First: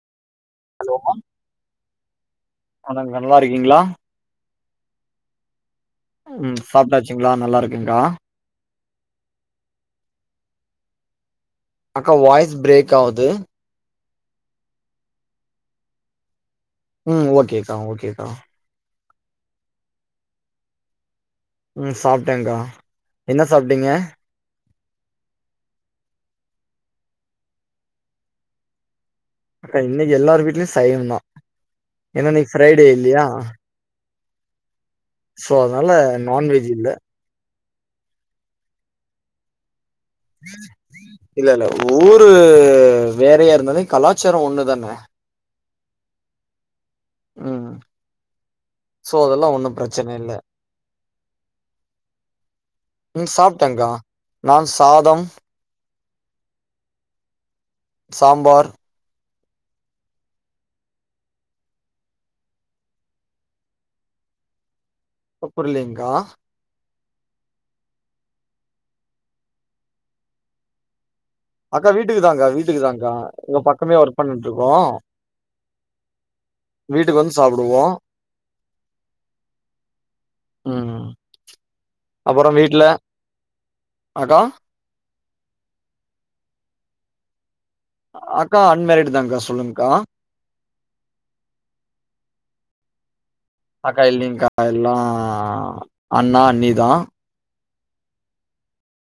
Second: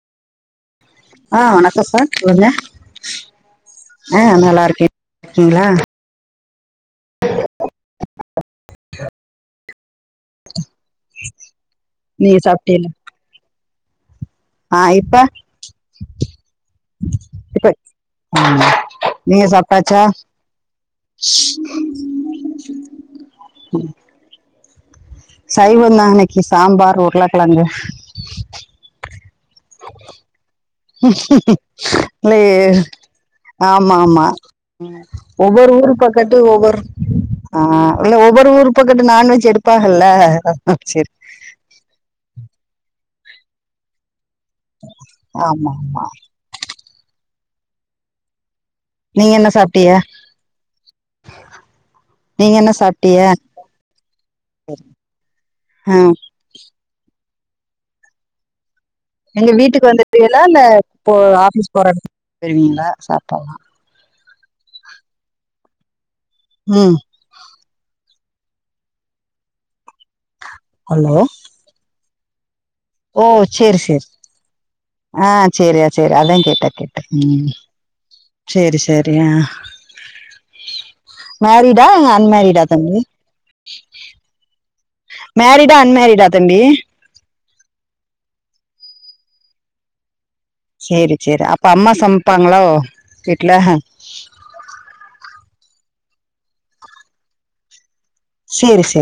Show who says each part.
Speaker 1: hello
Speaker 2: ஆ வணக்கோ sir சொல்லுங்க
Speaker 1: வணக் நல்லா இருக்கீங்களா
Speaker 2: ஆ நல்லா இருக்கே இருக்கிங்ளா
Speaker 1: ம் சாப்டாச்சிங்ளா நல்லா இருக்கேங்கா அக்கா
Speaker 2: நீங்க
Speaker 1: வாய்ஸ்
Speaker 2: சாப்ட்டீல
Speaker 1: பிரேக் ஆவுது
Speaker 2: ஆ இப்ப
Speaker 1: ம்
Speaker 2: இப்ப
Speaker 1: ஓகேக்கா ஓகேக்கா
Speaker 2: ஆ நீங்க சாப்டாச்சா
Speaker 1: ம் சாப்டேகா என்ன சாப்டீங்க
Speaker 2: சைவோ தா இன்னைக்கி சாம்பார் உருளக்கெழங்கு
Speaker 1: அக்கா இன்னைக்கி எல்லாரு வீட்லயு சைவோதா ஏன்னா
Speaker 2: இல்ல
Speaker 1: இனைக்கி ஃப்ரைடே இல்லையா
Speaker 2: ஆமா ஆமா
Speaker 1: சோ
Speaker 2: ஒவ்வொரு
Speaker 1: அதனால
Speaker 2: ஊரு பக்கத்து
Speaker 1: நான்வெஜ்
Speaker 2: ஒவ்வொரு
Speaker 1: இல்ல
Speaker 2: ஆ இல்ல ஒவ்வொரு ஊர் பக்கத்து நான்வெஜ் எடுப்பாங்கல்ல ம் ம் செரி
Speaker 1: இல்ல இல்லஊரு வேறயா இருந்தாலு கலாச்சார ஒன்னுதான
Speaker 2: ஆமா மா
Speaker 1: ம் சோ
Speaker 2: நீங்க
Speaker 1: அதெல்லா
Speaker 2: என்ன
Speaker 1: ஒன்னு
Speaker 2: சாப்ட்டீய
Speaker 1: பிரச்சனல்ல
Speaker 2: நீங்க என்ன சாப்ட்டீய
Speaker 1: ம் சாப்ட்டங்க்கா நா சாதம்
Speaker 2: ஆ
Speaker 1: சாம்பார்
Speaker 2: எங்க வீட்டுக்கு வந்துருவீங்களா இல்ல போ ஆஃபீஸ் போற இடத்துக்கு போய்ருவீங்களா சாப்டல்லா
Speaker 1: இப்ப புரிலிங்கா
Speaker 2: ம் ஹலோ
Speaker 1: அக்கா வீட்டுக்குதாங்க்கா வீட்டுக்குதாங்க்கா
Speaker 2: ஓ
Speaker 1: இங்க
Speaker 2: சேரி
Speaker 1: பக்கமே
Speaker 2: சேரி
Speaker 1: ஒர்க் பண்ட்ருக்கோ
Speaker 2: ஆ சரியா சரி அதா கேட்ட கேட்ட
Speaker 1: வந்து
Speaker 2: ம்
Speaker 1: சாப்டுவோ
Speaker 2: செரி செரி
Speaker 1: ம்
Speaker 2: மேரிடா அன்மேரிடா தம்பி
Speaker 1: அதா
Speaker 2: மேரிடா அன்மேரிடா தம்பி
Speaker 1: அக்கா அன்மேரிட் தான்ங்க்கா சொல்லுங்க்கா
Speaker 2: செரி செரி அப்ப அம்மா சமைப்பாங்ளோ வீட்ல
Speaker 1: அக்கா இல்லிங்க்கா எல்லா அண்ணா அண்ணிதா
Speaker 2: செரி செரி